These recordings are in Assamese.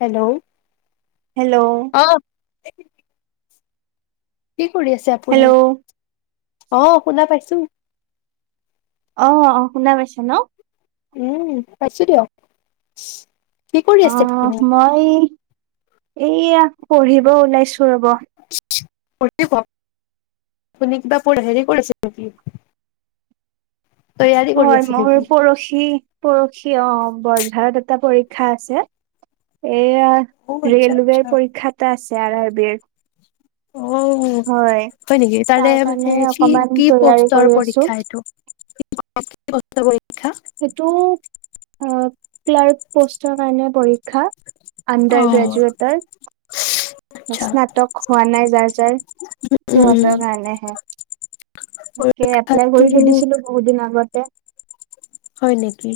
হেল্ল' হেল্ল' অ [unintelligible] কি কৰি আছে হেল্ল' আপুনি? অ শুনা পাইছো। অ অ শুনা পাইছা ন, উম, পাইছো দিয়ক কি কৰি আছে অহ আপুনি মই এইয়া পঢ়িব ওলাইছো ৰ'ব, [unintelligible] আপুনি কিবা পঢ হেৰি কৰিছে নেকি তৈয়াৰী কৰি হয় আছে মোৰ নেকি পৰশি, পৰশি অ বৰঝাৰত এটা পৰি খক্ষা আছে। এয়া অ আচ্ছা আচ্ছা ৰেলৱেৰ পৰীক্ষা এটা আছে আৰ আৰ বিৰ। অ হয় নেকি তাৰে তাৰ কাৰণে মানে কি অকমান কি তৈয়াৰী পষ্টৰ কৰি আছো পৰীক্ষা এইটো? [unintelligible] সেইটো আহ ক্লাৰ্ক পোষ্টৰ কাৰণে পৰীক্ষা। অ আণ্ডাৰ গ্ৰেজুয়েটৰ। আচ্ছা স্নাতক হোৱা নাই যাৰ যাৰ উম উম সিহঁতৰ কাৰণেহে। তাকে এপ্লাই পৰীক্ষাটো কৰি থৈ দিছিলো বহুত দিন আগতে। হয় নেকি?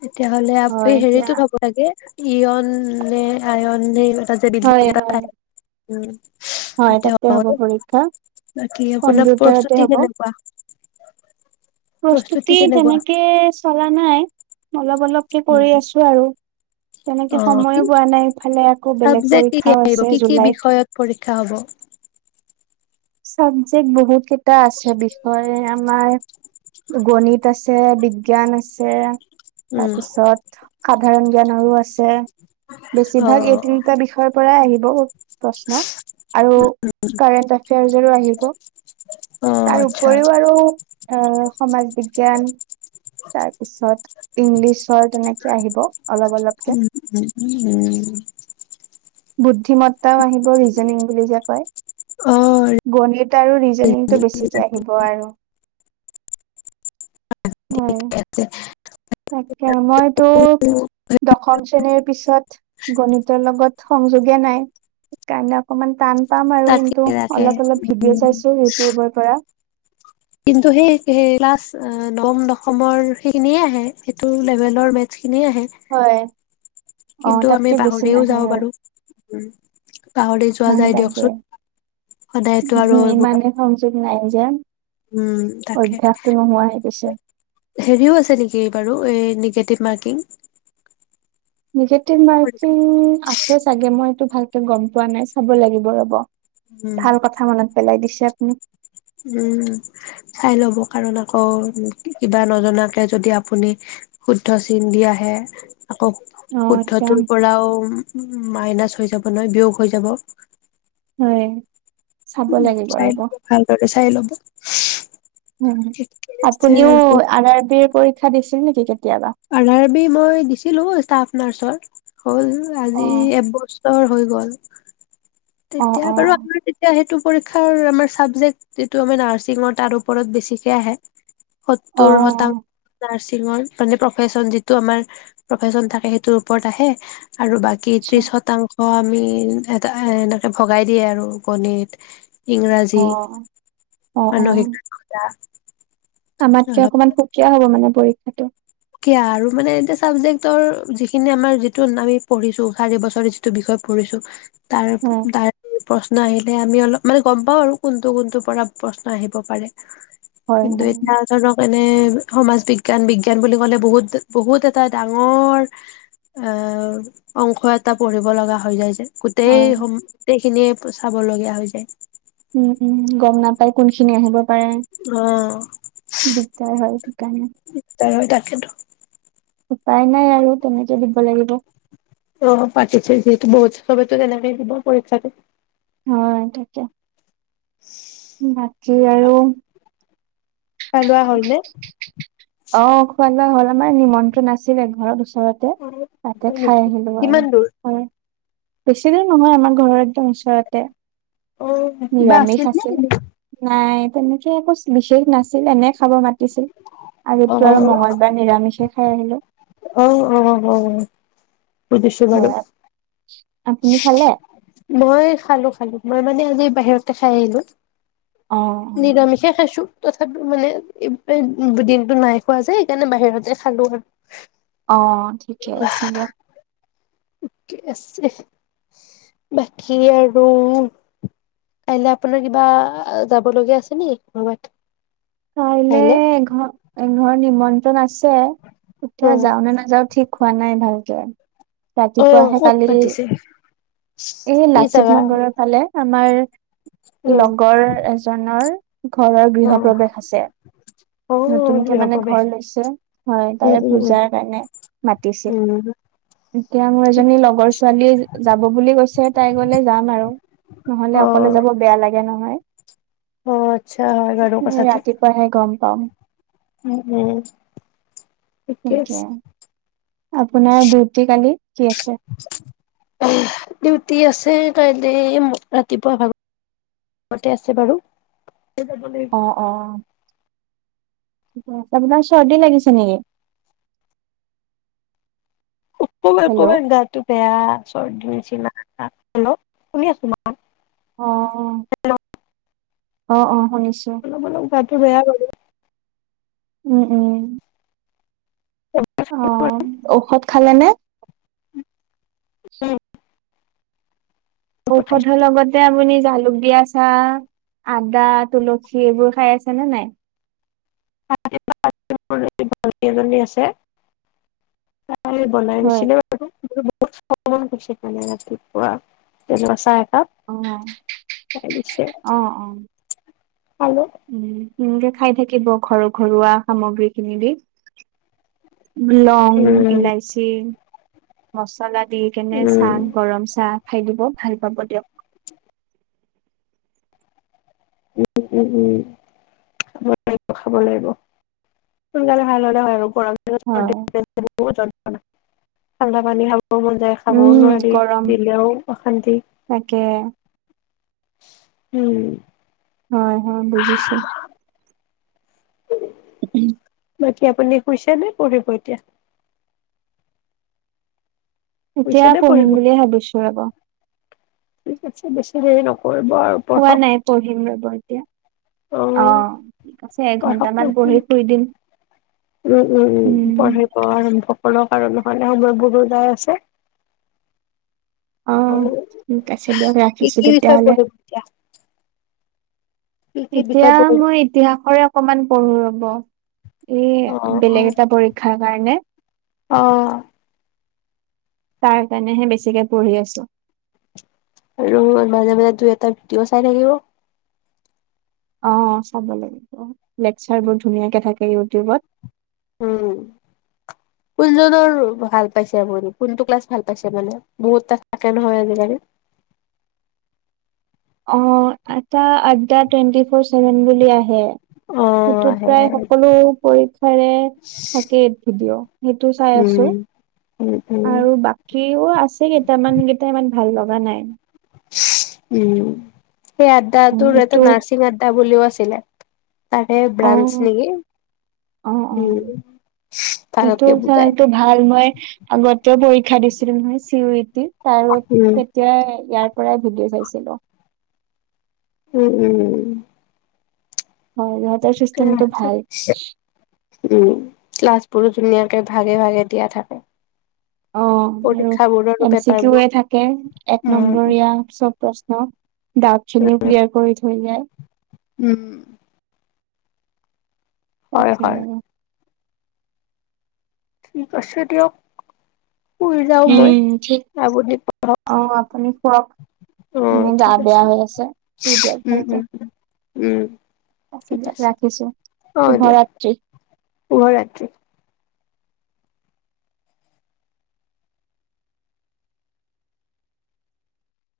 তেতিয়াহ'লে আপি হয় এতিয়া হেৰিতোত হ'ব লাগে ইয়ন নে, আয়ন নে ত যে বিল্ডিং হয় এটা হয় [unintelligible] উম হয় তাতে হব পৰীক্ষা, বাকী আপোনাৰ কম্পিউটাৰতে প্ৰস্তুতি হব। কেনেকুৱা প্ৰস্তুতি তেনেকে চলা নাই, অলপ অলপকে কৰি আছো আৰু, তেনেকে অ' কি সময়ো পোৱা নাই ইফালে আকৌ বেলেগ পৰীক্ষাও আছে জুলাইত। ক্ষা হব চাবজেক্ট বহুত কেইটা আছে বিষয় আমাৰ গণিত আছে, বিজ্ঞান আছে উম, তাৰপিছত, খা সাধৰণ জ্ঞানৰো আছে। বেছিভাগ এই অ' তিনটা বিষয়ৰ পৰাই আহিব। প্ৰশ্ন আৰু কাৰেণ্ট জাৰো আহিব। অ' তাৰ আচ্ছা উপৰিও আৰু, অ সমাজ বিদ জ্ঞান তাৰপিছত ইংলিছৰ তেনে কি আহিব? অলপ অলপকে উম উম উম উম বুদ্ধি বিমত্তাও আহিব, ৰিজনিং বুলি যে কয়। অ' গণিত আৰু ৰিজনিংটো বেছিকে আহিব আৰু। হয় তাকে, মইতো দশম শ্ৰেণীৰ পিছত গণিতৰ লগত সংযোগে নাই, সেইকাৰণে অকমান টান। পাম আৰু তাকে কিন্তু, তাকে অলপ অলপ ভিডিঅ' চাইছো ইউটিউবৰ পৰা। কিন্তু সেই সেই ক্লাচ নৱম দশমৰ সেইখিনিয়ে আহে সিতো লেবেলৰ মে খিনিয়ে আহে হয় অ কিন্তু আমি তাতকে বেছি পাহৰিও নাহে যাওঁ আৰু বাৰো। উম পাহৰি যোৱা হয় যায় তাকে দিয়কচোন, সদায়তো আৰু এইবোৰ ইমানে সংযোগ [unintelligible] উম তাকে, অভ্যাসটো নোহোৱা হৈ গৈছে হেৰিও আছে নেকি বাৰু হেৰি নিগেটিভ মাৰ্কিং নিগেটিভ মাৰ্কিং আছে চাগে, মই এইটো ভাল গম পোৱা নাই, চাব লাগিব ৰ'ব। উম, ভাল কথা মনত পেলাই দিছে উম। উম চাই লব কাৰণ আকৌ, ‌ কিবা নজনাকে যদি আপুনি শুদ্ধ চিন দি আহে আকৌ অ', এতিয়া শুদ্ধটোৰ পৰাও উ মাইনাছ হৈ যাব নহয় বিয়োগ হৈ যাব হয়। চাব উম, লাগিব চাই ৰব ল'ব ভালদৰে চাই ল'ব ঠিকে আছে আপুনিও আৰু আৰ আৰ বি পৰিক্ষাৰ দেখা দিছিল নেকি, ‌ কেতিয়াবা? আধাৰ বি মই দিছিলো ষ্টাফ নাৰ্চৰ। ‌ হ'ল আজি অ', এবছৰ হৈ গ'ল। অ', তেতিয়া বাৰু অ', আমাৰ তেতিয়া সেইটো পৰীক্ষাৰ আমাৰ চাবজেক্ট যিটো আমাৰ নাৰ্ছিঙৰ তাৰ ওপৰত বেছিকে আহে। সত্তৰ শতাংশ, অ', নাৰ্ছ। [unintelligible] তাৰ পিছত যিটো আমাৰ‌‌ প্ৰফেচন থাকে আৰু বাকী আচ্ছা ত্ৰিশ শতাংশ অঁ আমি এটা এ এনেকে ভগাই দিয়ে আৰু, গণিত অ', ইংৰাজী, অ', অ', মানসিকতা আমাতকে অকনমান সুকীয়া হ'ব মানে পৰীক্ষাটো। এতিয়া আৰু মানে এয়া চাবজেক্টৰ যিখিনি আমাৰ যিটো আমি পঢ়িছো চাৰি বছৰ, যিটো বিষয় পঢ়িছো তাৰ, হয়, ‌‌ তাৰ, প্ৰশ্ন আহিল। আমি অলপ মানে গম পাওঁ আৰু কোনটো কোনটো পৰা প্ৰশ্ন আহিব পাৰে। হয়, কিন্তু হয়, এতিয়া। সমাজ বিজ্ঞান, বিজ্ঞান বুলি গলে বহুত বহুত এটা ডাঙৰ এ অংশ এটা পঢ়িব লগা হৈ যাই যে গোটেই হয়, হ'ম, গোটেইখিনিয়ে চাব লগীয়া হৈ যায়। উম উম গম নাপাই, কোনখিনি আহিব অ দিগদাৰ হয় সেইকাৰণে। ‌ সেইটো উপায় নাই আৰু তেনেকে দিব লাগিব। অ, পাতিছে যিহেতু বহুত ছবেটো তেনেকেই দিব পৰীক্ষাতে। হয় থাকে। নাতি আৰু। পেলোৱা হল নে। অঁ, খোৱা লোৱা হ'ল আমাৰ নিমন্ত্ৰণ আছিলে ঘৰৰ উছ ওচৰতে অ তে তাতে হয় খাই নেকি আহিলো আৰু কিমান দূৰ হয়। বেছি দূৰ নহয় আমাৰ ঘৰৰ একদম ওচৰতে। অ কিবা নিৰামিষ নে আছিল, এনে? নাই? তেনেকে একো বিশেষ নাছিল, এনে খাব মাতিছিল। আৰু অ এইটো আৰু মঙগলবাৰ নিৰামিষে হা হেল্ল' আহ, অ, অ বুজিছোঁ বাৰো ঘৰত আপুনি খালে। মই খালো খালো মই মানে আজি বাহিৰতে খাই আহিলো। অ নিৰামিষে খাইছোঁ। তথাপি মানে দিনটো নাই খোৱা যে সেইকাৰণে বাহিৰতে খালো আৰু। অ ঠিকে আছে দিয়ক। আছে বাকী আৰু কাইলে আপোনাৰ কিবা যাব লগীয়া আছে নে কৰবাত। কাইলে এ ঘ এ ঘৰ নিমন্ত্ৰণ আছে। ছে এতিয়া অ', যাও নে নাযাও ঠিক খোৱা নাই ভালকে অ', ৰাতিপুৱাহে ক'ত কালি মাতিছে? এই কি লাচিত জাগা? নগৰৰ ফালে। আমাৰ উম, লগৰ এজনৰ ঘৰৰ গৃহ অ', প্ৰবেশ। আছে নতুনকে অ', হ'ব মানে দে। ঘৰ লৈছে হয় উম, তাৰে উম, উম, পূজাৰ কাৰণে মাতিছিল উম। এতিয়া মোৰ এজনী ঠিকে। লগৰ ছোৱালীয়ে যাব বুলি কৈছে তাই গলে যাম আৰু নহলে অকলে অ', যাব বেয়া লাগে নহয়। অ আচ্ছা হয় বাৰো এ কথাটো ৰাতিপুৱাহে গম পাম। উম উম ঠিকে তাকে, আছে। আপোনাৰ ডিউটি কালি কি আছে ডিউটি আছে কাইলৈ ৰাতিপুৱা ভাগতে আছে বাৰু। যাব লাগিব। অ অ অ আপোনাৰ চৰ্দি লাগিছে নেকি। অকনমান হেল্ল' অকনমান গাটো বেয়া চৰ্ডি হৈছে। হেল্ল' শুনি আছো অ অ অ অ শুনিছো অলপ অলপ গাটো বেয়া বাৰু। উম উম অ ঔষধ খালে নে? উম। ঔষধৰ লগতে আপুনি জালুক। দিয়া চাহ আদা তুলসী এইবোৰ খাই আছে নে নাই। [unintelligible] ভণ্টি এজনী আছে। তাই বনাই হয়। দিছিলে বাৰু। [unintelligible] গছে মানে ৰাতিপুৱা তেনেকুৱা চাহ। একাপ অহ খাই দিছে অহ অ। খালো উম এনেকে খাই থাকিব ঘৰ ঘৰুৱা সামগ্ৰী খিনি দি। লং উম ইলাইচি। মছলা। দি কেনে উম চাহ গৰম চাহ। খাই দিব ভাল পাব দিয়ক। উ উ উ খাব লাগিব খাব লাগিব সোনকালে ভাল হ'লে হয় আৰু। হয়। [unintelligible] আলামানি [unintelligible] খাব মন যায় খাবঁও উম নোৱাৰি গৰম দিলেও অশান্তি। তাকে উম। হয় হয় বুজিছোঁ বাকী আপুনি শুইছে নে পঢ়িব এতিয়া। শুইছে এতিয়া নে পঢ়িব পঢ়িম বুলিয়ে ভাবিছোঁ ৰ'ব। ঠিক আছে বেছি দেৰি নকৰিব। আৰু খোৱা পঢ়ক নাই পঢ়িম ৰ'ব এতিয়া অ ঠিক আছে এঘন্টামান পঢ়ি পঢ়ক শুই দিম। উম উম উম পঢ়িব আৰম্ভ কৰক। [unintelligible] অ ঠিক আছে দিয়ক কি ৰাখিছোঁ কি তেতিয়া বিষয় হ'লে। পঢ়িব এতিয়া, কি কি এতিয়া বিষয় পঢ়িব? মই ইতিহাসৰে। অকমান পঢ়ো ৰ'ব। এ অ', বেলেগ অ', এটা পৰীক্ষাৰ কাৰণে। অ', তাৰ কাৰণেহে বেছিকে পঢ়ি আছোঁ। আৰু মাজে মাজে দুই এটা ভিডিঅ' চাই থাকিব। অ চাব লাগিব অ লেকচাৰ বুৰ ধুনীয়াকে থাকে। ইউটুবত উম কোনজনৰ ভাল পাইছে আপুনি কোনটো ক্লাছ ভাল পাইছে মানে বহুত ক্লাছ থাকে নহয় আজিকালি অ আটা আড্ডা টুৱেণ্টি ফৰ চেভেন বুলি আহে অ', সেইটোত আহে প্ৰায় আহে সকলো পৰীক্ষাৰে থাকেই ভিডিঅ' সেইটো চাই আছোঁ উম, উম, উম, আৰু বা ভাল লগা নাই উম সেই আড্ডা উম তোৰ এটা এইটো নাৰ্ছিং আড্ডা বুলি কয় আছিলে তাৰে অ, ব্ৰাঞ্চ নেকি? অ অ উম, এইটো ভালকে চাও বুজাই, এইটো ভাল মই আগতেও পৰী ক্ষা দিছিলোঁ নহয় চিয়োৰিটিৰ তাৰো উম, তেতিয়া ইয়াৰ পৰাই ভিদিঅ চাইছিলো উম উম উম হয় চিষ্টেমটো ভাল উম লাষ্ট বহুত ধুনীয়াকে ভাগে ভাগে দিয়া থাকে অ আৰু পৰীক্ষা বোৰৰো এম চি কিউৱে পেপাৰবোৰ থাকে এক উম, নম্বৰীয়া চব প্ৰশ্ন দাউত খিনিও ক্লিয়াৰ কৰি থৈ যায় উম হয়, তাকে হয়, ঠিক আছে দিয়ক শুই যাওঁ মই উম ঠিক আপুনি অ আপুনি শুৱক অ', এনে গা ঠিক বেয়া হৈ আছে শুই দিয়ক উম, ভালছে উম। উম আ ঠিক আছে ৰাখিছো অ', শুভ দিয়ক ৰাত্ৰি। শুভৰাত্ৰি।